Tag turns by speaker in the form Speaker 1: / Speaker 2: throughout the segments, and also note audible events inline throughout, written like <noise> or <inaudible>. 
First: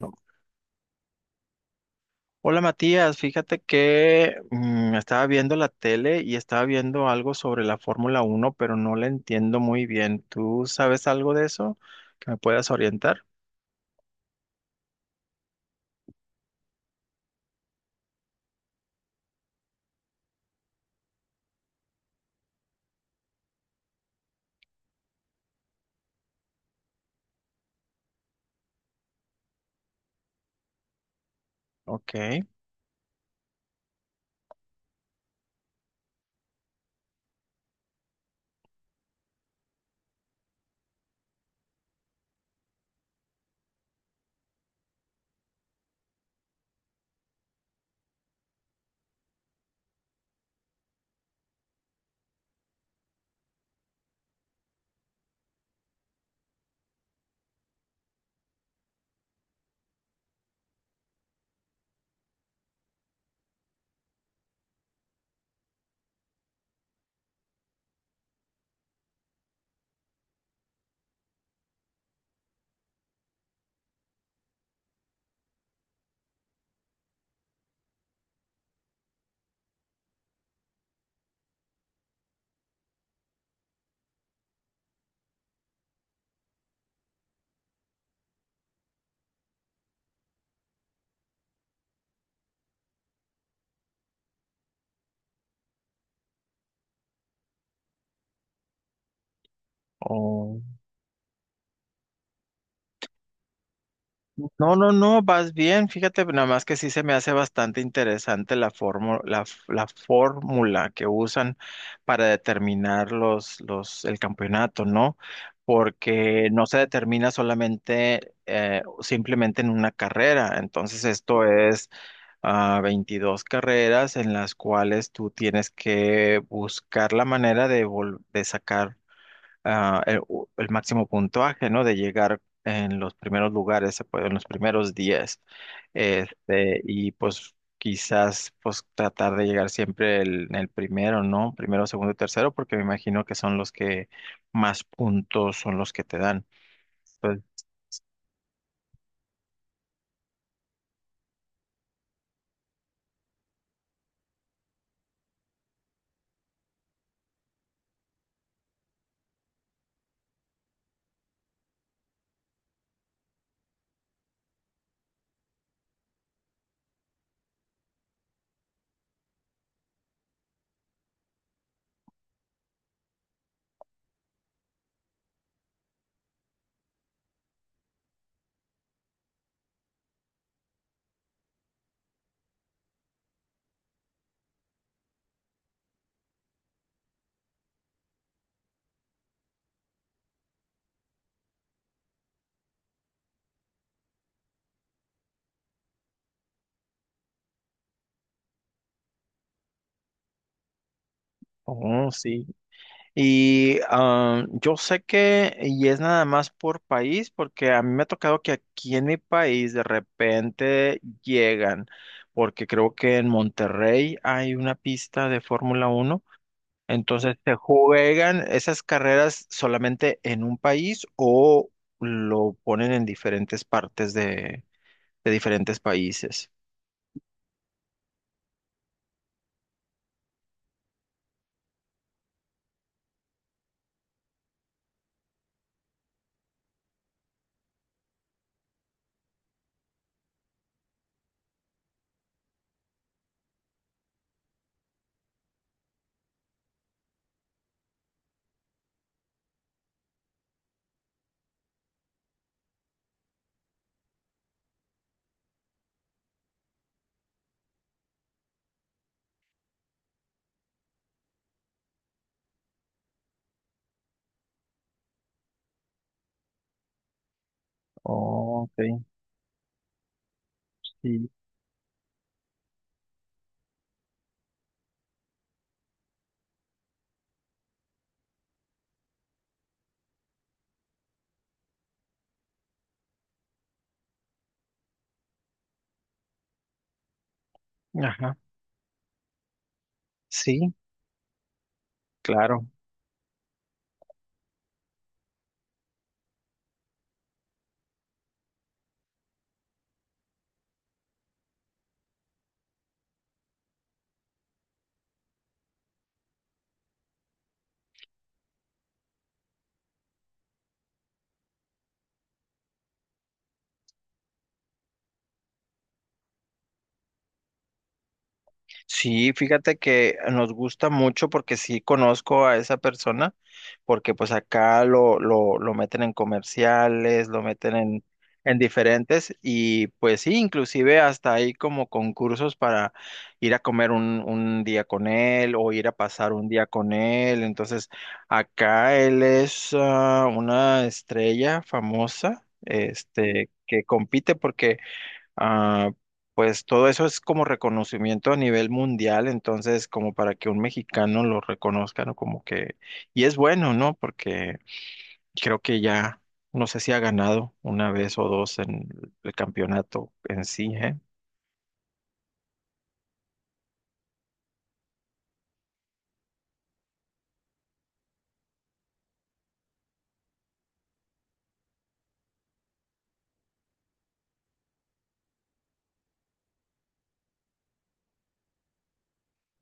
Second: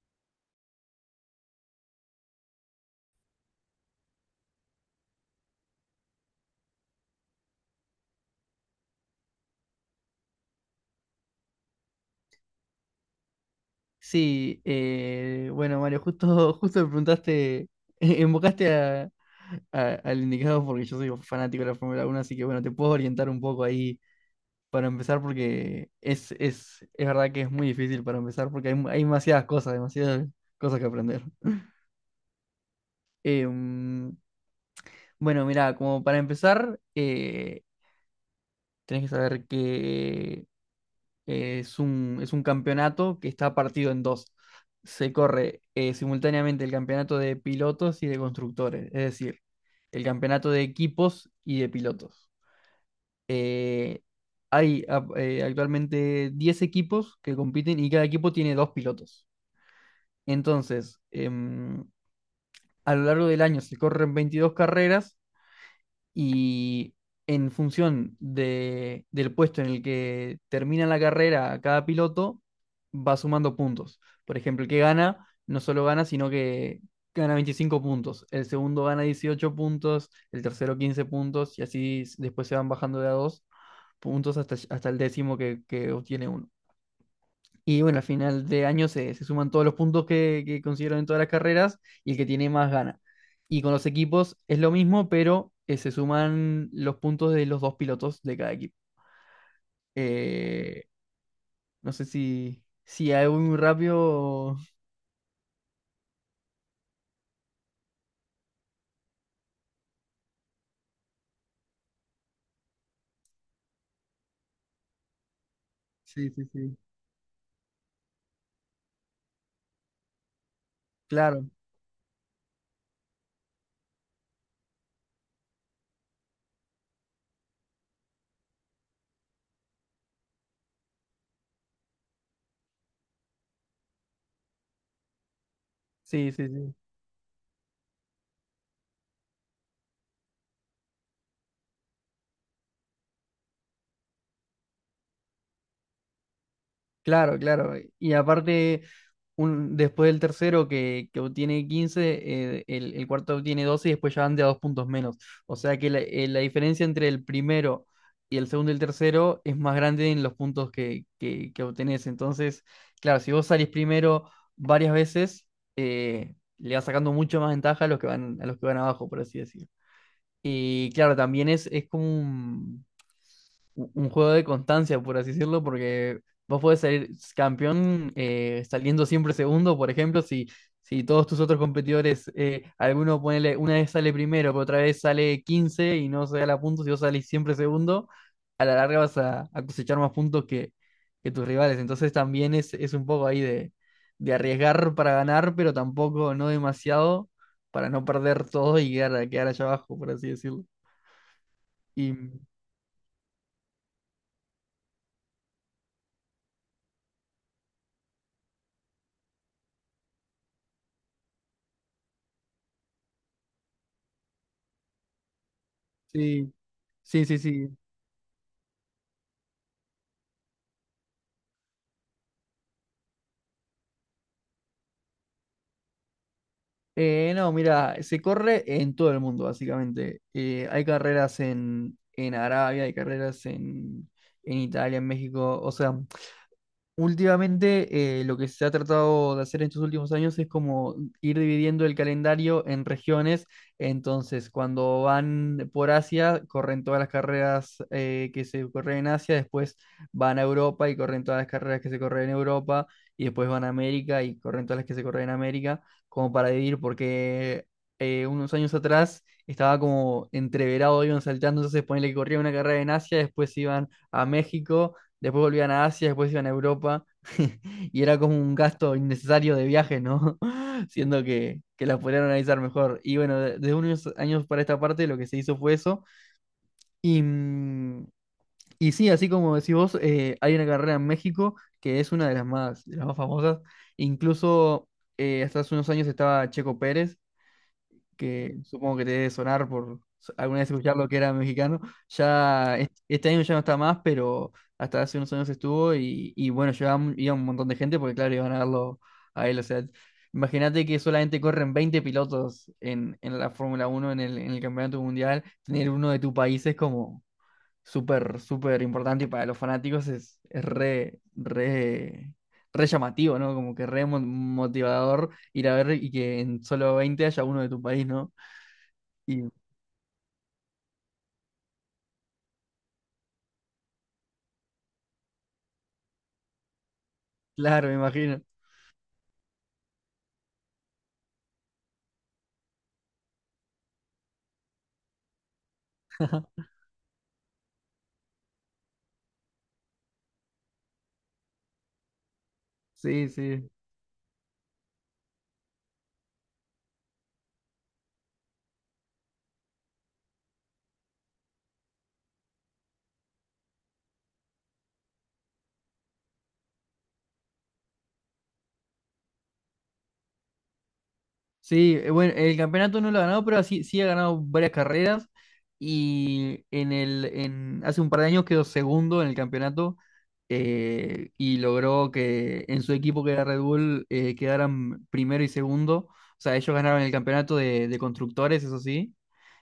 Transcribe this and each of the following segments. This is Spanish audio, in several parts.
Speaker 1: No. Hola Matías, fíjate que estaba viendo la tele y estaba viendo algo sobre la Fórmula Uno, pero no la entiendo muy bien. ¿Tú sabes algo de eso que me puedas orientar?
Speaker 2: Sí, bueno, Mario, justo, <laughs> justo me preguntaste, <laughs> invocaste a, al indicado porque yo soy fanático de la Fórmula 1, así que bueno, te puedo orientar un poco ahí para empezar porque es verdad que es muy difícil para empezar porque hay demasiadas cosas que aprender.
Speaker 1: Ok.
Speaker 2: Em, bueno, mira, como para empezar, tenés que saber que es un campeonato que está partido en dos. Se corre simultáneamente el campeonato de pilotos y de constructores, es decir, el campeonato de equipos y de pilotos. Hay actualmente 10 equipos que compiten y cada equipo tiene 2 pilotos. Entonces, a lo largo del año se corren 22 carreras, y en función del puesto en el que termina la carrera cada piloto, va sumando puntos. Por ejemplo, el que gana, no solo gana, sino que gana 25 puntos. El segundo gana 18 puntos, el tercero 15 puntos, y así después se van bajando de a 2 puntos hasta, hasta el décimo que obtiene uno. Y bueno, al final de año se suman todos los puntos que consiguieron en todas las carreras y el que tiene más gana. Y con los equipos es lo mismo, pero se suman los puntos de los dos pilotos de cada equipo.
Speaker 1: Oh.
Speaker 2: Eh, no sé si hago muy rápido. O-
Speaker 1: No, no, no, vas bien. Fíjate, nada más que sí se me hace bastante interesante la fórmula, la fórmula que usan para determinar el campeonato, ¿no?
Speaker 2: Sí, sí,
Speaker 1: Porque no se
Speaker 2: sí.
Speaker 1: determina solamente, simplemente en una carrera. Entonces, esto
Speaker 2: Claro,
Speaker 1: es 22 carreras en las cuales tú tienes que buscar la manera de, de sacar ah, el, el máximo puntaje, ¿no? De llegar en los primeros lugares, en los primeros 10.
Speaker 2: sí, sí, sí.
Speaker 1: Este, y pues quizás pues tratar de llegar siempre en el primero, ¿no? Primero, segundo y tercero, porque me imagino que son los que más puntos son los que te dan.
Speaker 2: Claro,
Speaker 1: Entonces,
Speaker 2: claro. Y aparte, un, después del tercero que obtiene 15, el cuarto obtiene 12 y después ya van de a 2 puntos menos. O sea que la diferencia entre el primero y el segundo y el tercero es más grande en los puntos que obtenés. Entonces, claro, si vos salís primero varias veces, le vas sacando mucho más ventaja a los que van, a los que van abajo, por así decirlo. Y claro, también es como un juego de constancia, por así decirlo, porque vos podés salir campeón saliendo siempre segundo, por ejemplo, si todos tus otros competidores, alguno ponele, una vez sale primero, pero otra vez sale 15 y no se da la puntos, si vos salís siempre segundo, a la larga vas a cosechar más puntos que tus rivales. Entonces también es un poco ahí de arriesgar para ganar, pero tampoco no demasiado para no perder todo y quedar, quedar allá abajo, por así decirlo.
Speaker 1: oh,
Speaker 2: Y
Speaker 1: sí. Y yo sé que, y es nada más por país, porque a mí me ha tocado que aquí en mi país de repente llegan, porque creo que en Monterrey hay una pista de Fórmula uno,
Speaker 2: sí. Sí,
Speaker 1: entonces
Speaker 2: sí,
Speaker 1: se
Speaker 2: sí.
Speaker 1: juegan esas carreras solamente en un país o lo ponen en diferentes partes de diferentes países.
Speaker 2: No, mira, se corre en todo el mundo, básicamente. Hay carreras en Arabia, hay carreras en Italia, en México. O sea, últimamente, lo que se ha tratado de hacer en estos últimos años es como ir dividiendo el calendario en regiones. Entonces, cuando van por Asia, corren todas las carreras que se corren en Asia, después van a Europa y corren todas las carreras que se corren en Europa, y después van a América y corren todas las que se corren en América, como para dividir, porque unos años atrás estaba como entreverado, iban saltando, entonces ponele que corría una carrera en Asia, después iban a México, después volvían a Asia, después iban a Europa, <laughs> y era como un
Speaker 1: Oh, ok,
Speaker 2: gasto innecesario de viaje, ¿no? <laughs> Siendo
Speaker 1: sí.
Speaker 2: que las podrían organizar mejor. Y bueno, desde unos años para esta parte lo que se hizo fue eso. Y, y sí, así como decís vos, hay una carrera en México que es una de las más famosas. Incluso hasta hace unos años estaba Checo Pérez,
Speaker 1: Ajá.
Speaker 2: que supongo que te debe sonar por alguna vez
Speaker 1: Sí,
Speaker 2: escuchar lo que era mexicano.
Speaker 1: claro.
Speaker 2: Este año ya no está más, pero hasta hace unos años estuvo y bueno, iba un montón de gente porque claro, iban a verlo a él. O sea, imagínate que solamente corren 20 pilotos en la Fórmula Uno en en el Campeonato Mundial. Tener uno de tu país es como súper, súper importante y para los fanáticos es re, re... Re llamativo, ¿no? Como que re motivador ir a ver y que en solo 20 haya uno de tu país, ¿no?
Speaker 1: Sí,
Speaker 2: Y
Speaker 1: fíjate que nos gusta mucho porque sí conozco a esa persona, porque pues acá lo meten en comerciales, lo meten
Speaker 2: claro, me imagino.
Speaker 1: en diferentes y pues sí, inclusive hasta hay como concursos para ir a comer un día con él o ir a pasar un día con él. Entonces, acá él es una estrella famosa,
Speaker 2: Sí,
Speaker 1: este,
Speaker 2: sí.
Speaker 1: que compite porque... Ah, pues todo eso es como reconocimiento a nivel mundial, entonces como para que un mexicano lo reconozca, ¿no? Como que, y es bueno, ¿no? Porque creo que ya, no sé si ha ganado una vez o dos en el campeonato en sí, ¿eh?
Speaker 2: Sí, bueno, el campeonato no lo ha ganado, pero sí, sí ha ganado varias carreras y en el, en, hace un par de años quedó segundo en el campeonato y logró que en su equipo, que era Red Bull, quedaran primero y segundo. O sea, ellos ganaron el campeonato de constructores, eso sí,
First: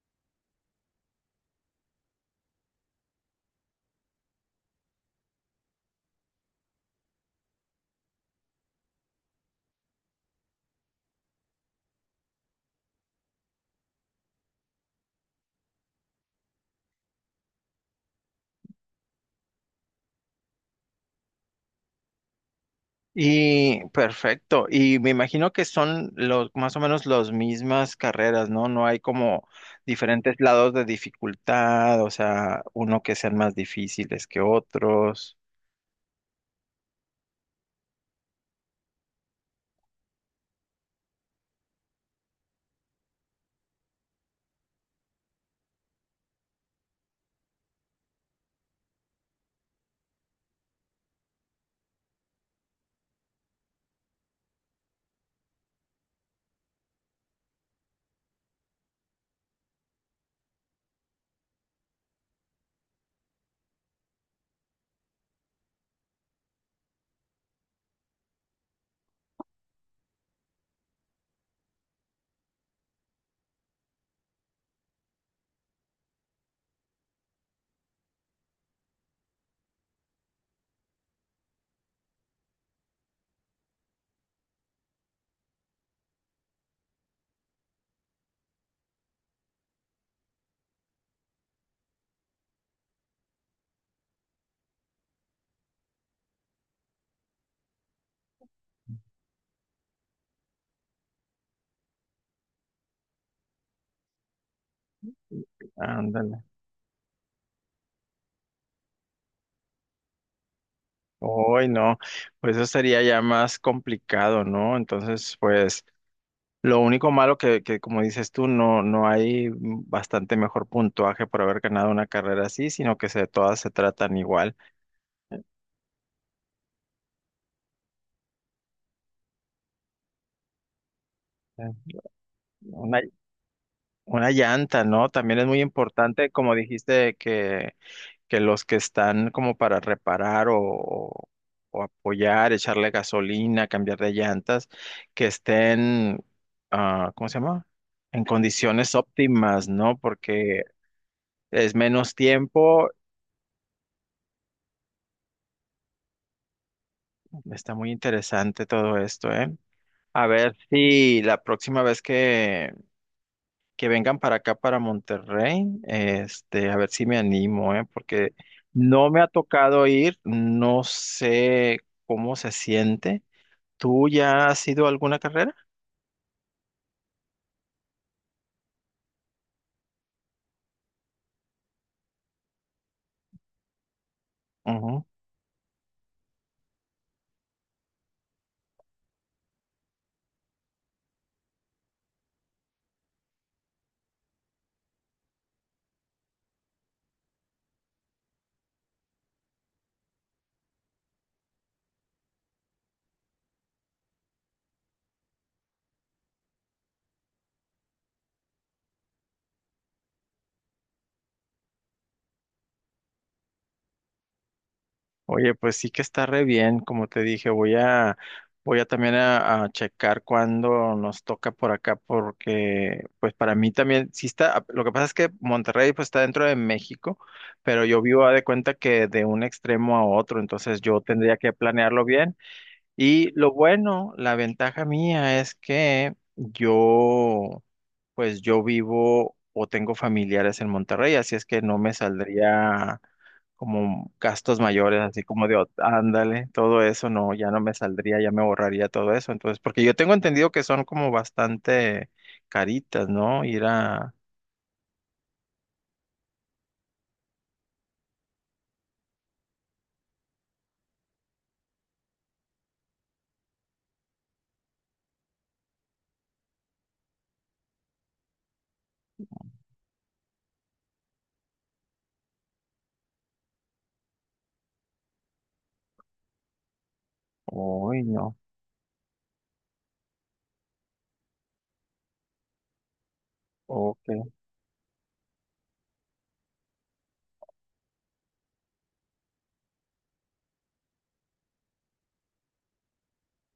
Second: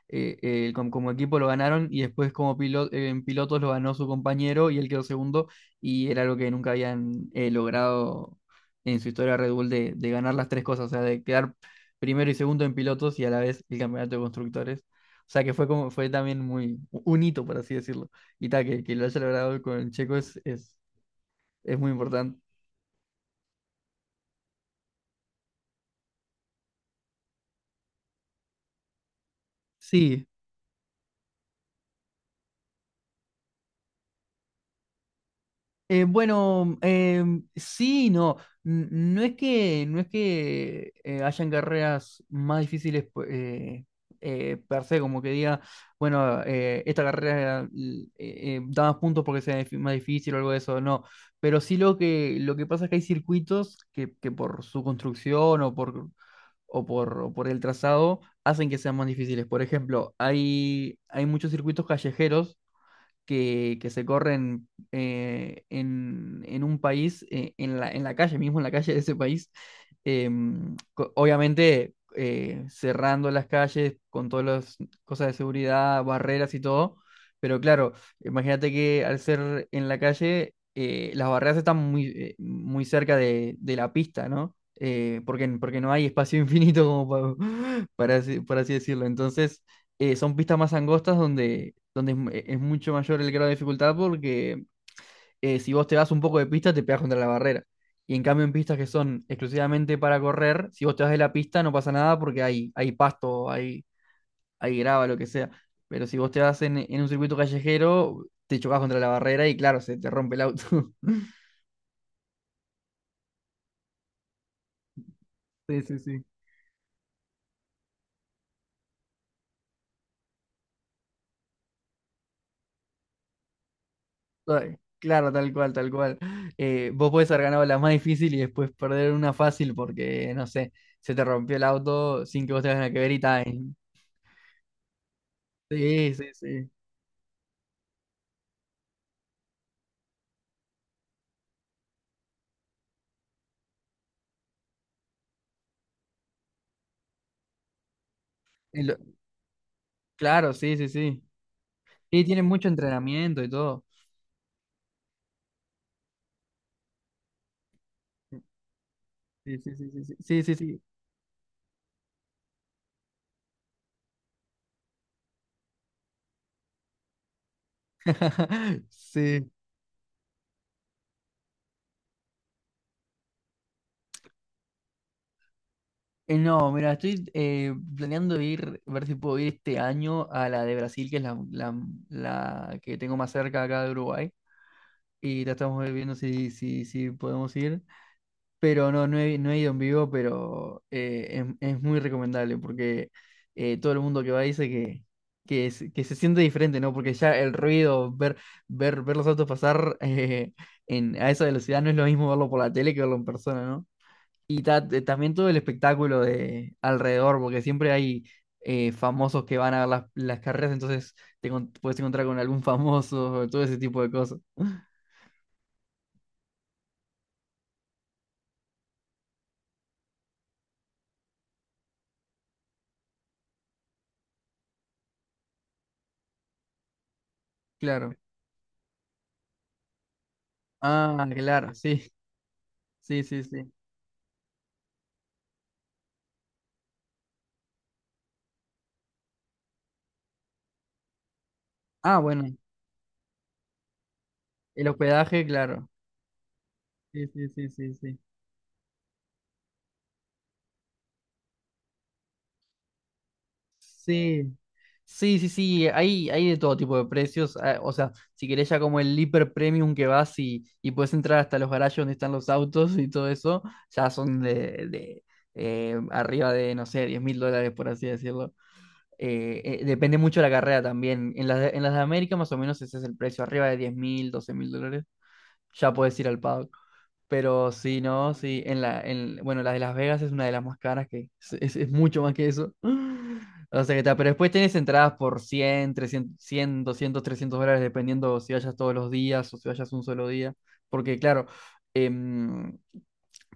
Speaker 2: equipo lo ganaron y después como en pilotos lo ganó su compañero y él quedó segundo y era algo que nunca habían logrado en su historia Red Bull de ganar las tres cosas, o sea, de quedar primero y segundo en pilotos y a la vez el campeonato de constructores. O sea que fue como, fue también muy un hito, por así decirlo. Y tal, que lo haya logrado con Checo es muy importante.
Speaker 1: Y perfecto, y me imagino que son los más o menos las mismas carreras, ¿no? No hay como
Speaker 2: Sí,
Speaker 1: diferentes lados de dificultad, o sea, uno que sean más difíciles que otros.
Speaker 2: eh, bueno, sí, y no. No es que, no es que hayan carreras más difíciles per se, como que diga, bueno, esta carrera da más puntos porque sea más difícil o algo de eso, no. Pero sí lo lo que pasa es que hay circuitos que por su construcción o por, o por, o por el trazado hacen que sean más difíciles. Por ejemplo, hay muchos circuitos callejeros que se corren en un país, en la calle, mismo en la calle de ese país, obviamente cerrando las calles con todas las cosas de seguridad, barreras y todo, pero claro, imagínate que al ser en la calle, las barreras están muy, muy cerca de la pista, ¿no? Porque no hay espacio <laughs> infinito como <laughs> para, por así decirlo. Entonces, son pistas más angostas donde, donde es mucho mayor el grado de dificultad porque si vos te vas un poco de pista te pegas contra la barrera. Y en cambio en pistas que son exclusivamente para correr, si vos te vas de la pista no pasa nada porque hay pasto, hay grava, lo que sea. Pero si vos te
Speaker 1: Ándale.
Speaker 2: vas en un circuito callejero, te chocas contra la barrera y claro, se te rompe el auto. <laughs>
Speaker 1: Hoy no, pues eso sería ya más complicado, ¿no? Entonces,
Speaker 2: Sí,
Speaker 1: pues
Speaker 2: sí, sí.
Speaker 1: lo único malo que como dices tú, no, no hay bastante mejor puntuaje por haber ganado una carrera así, sino que se, todas se tratan igual.
Speaker 2: Ay, claro, tal cual, tal cual. Vos podés haber ganado la más difícil y después perder una fácil porque, no sé, se te rompió el
Speaker 1: Eh,
Speaker 2: auto sin que vos tengas nada que
Speaker 1: Una,
Speaker 2: ver y tal.
Speaker 1: una llanta, ¿no? También es muy
Speaker 2: Sí, sí,
Speaker 1: importante, como
Speaker 2: sí.
Speaker 1: dijiste, que los que están como para reparar o, o apoyar, echarle gasolina, cambiar de llantas, que estén, ah, ¿cómo se llama? En
Speaker 2: Y
Speaker 1: condiciones
Speaker 2: lo-
Speaker 1: óptimas, ¿no?
Speaker 2: claro,
Speaker 1: Porque
Speaker 2: sí, sí, sí.
Speaker 1: es menos
Speaker 2: Y tiene mucho
Speaker 1: tiempo.
Speaker 2: entrenamiento y todo.
Speaker 1: Está muy interesante todo esto, ¿eh?
Speaker 2: Sí, sí, sí, sí,
Speaker 1: A
Speaker 2: sí, sí, sí.
Speaker 1: ver
Speaker 2: Sí.
Speaker 1: si la próxima vez que vengan para acá, para Monterrey, este, a ver si me animo, ¿eh? Porque
Speaker 2: <laughs>
Speaker 1: no me ha
Speaker 2: Sí.
Speaker 1: tocado ir, no sé cómo se siente. ¿Tú ya has ido a alguna carrera?
Speaker 2: No, mira, estoy planeando ir, ver si puedo ir este año a la de Brasil, que es la, la que tengo más cerca acá de Uruguay.
Speaker 1: Ujú.
Speaker 2: Y la estamos viendo si podemos ir. Pero no, no he ido en vivo, pero es muy recomendable porque todo el mundo que va dice que se siente diferente, ¿no? Porque ya el ruido, ver, ver, ver los autos pasar <laughs> a esa velocidad no es lo mismo verlo por la tele que verlo en persona, ¿no? Y también todo el espectáculo de alrededor, porque siempre hay famosos que van a ver las carreras, entonces puedes encontrar con algún famoso, <laughs> todo ese tipo de cosas. <laughs>
Speaker 1: Oye, pues sí que está re bien, como te dije, voy a, voy a también a checar cuándo nos toca por acá, porque pues para mí también, sí está, lo que pasa es que Monterrey pues está dentro de México, pero yo
Speaker 2: Claro.
Speaker 1: vivo a de cuenta que de un extremo a otro, entonces yo
Speaker 2: Ah,
Speaker 1: tendría que
Speaker 2: claro, sí,
Speaker 1: planearlo bien.
Speaker 2: sí,
Speaker 1: Y
Speaker 2: sí,
Speaker 1: lo
Speaker 2: sí.
Speaker 1: bueno, la ventaja mía es que yo, pues yo vivo o tengo familiares en Monterrey, así es que no me
Speaker 2: Ah, bueno.
Speaker 1: saldría como gastos
Speaker 2: El
Speaker 1: mayores, así
Speaker 2: hospedaje,
Speaker 1: como de, "Oh,
Speaker 2: claro.
Speaker 1: ándale, todo eso,
Speaker 2: Sí,
Speaker 1: no,
Speaker 2: sí,
Speaker 1: ya no
Speaker 2: sí,
Speaker 1: me
Speaker 2: sí, sí.
Speaker 1: saldría, ya me borraría todo eso. Entonces, porque yo tengo entendido que son como bastante caritas, ¿no? Ir a,
Speaker 2: Sí, sí, sí, sí. Hay de todo tipo de precios. Ah, o sea, si querés ya como el hiper premium que vas y puedes entrar hasta los garajes donde están los autos y todo eso, ya son de, arriba de, no sé, 10.000 dólares, por así decirlo. Depende mucho de la carrera también. En las de América más o menos ese es el precio, arriba de 10.000, 12.000 dólares. Ya puedes ir al paddock. Pero sí,
Speaker 1: uy,
Speaker 2: no,
Speaker 1: no,
Speaker 2: sí, en la, en, bueno, la de Las Vegas es una de las más caras que es mucho más que eso. <gasps> O sea que está, pero
Speaker 1: ok,
Speaker 2: después tienes entradas por 100, 300, 100, 200, 300 dólares, dependiendo si vayas todos los días o si vayas un solo día. Porque claro, em,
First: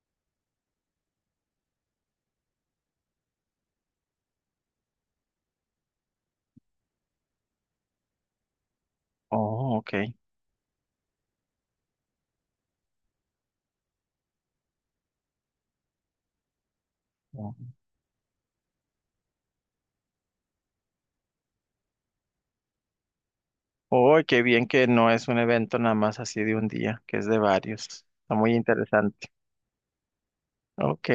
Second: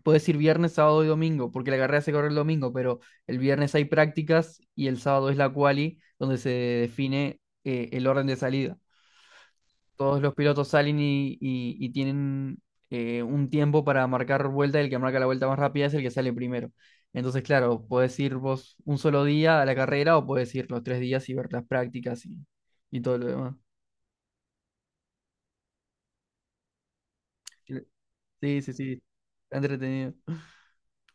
Speaker 2: puedes ir viernes, sábado y domingo, porque la carrera se corre el domingo, pero el viernes hay prácticas y el sábado es la quali, donde se define el orden de salida
Speaker 1: oh, ok.
Speaker 2: todos los pilotos salen y, y tienen un tiempo para marcar vuelta y el que marca la vuelta más rápida es el que sale primero. Entonces,
Speaker 1: No.
Speaker 2: claro, puedes ir vos un solo día a la carrera o puedes ir los tres días y ver las prácticas y todo lo demás.
Speaker 1: Uy, qué bien que no es un evento nada más así de un día, que es de varios. Está muy
Speaker 2: Sí, sí, sí,
Speaker 1: interesante.
Speaker 2: está entretenido.
Speaker 1: Ok.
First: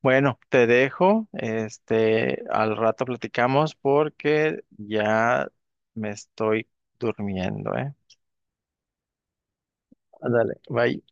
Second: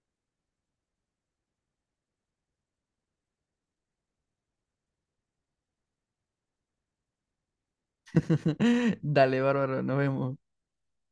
Speaker 1: Bueno, te dejo. Este, al rato platicamos porque ya me estoy durmiendo, ¿eh?
Speaker 2: <laughs> Dale, bárbaro, nos vemos.
Speaker 1: Ándale, bye.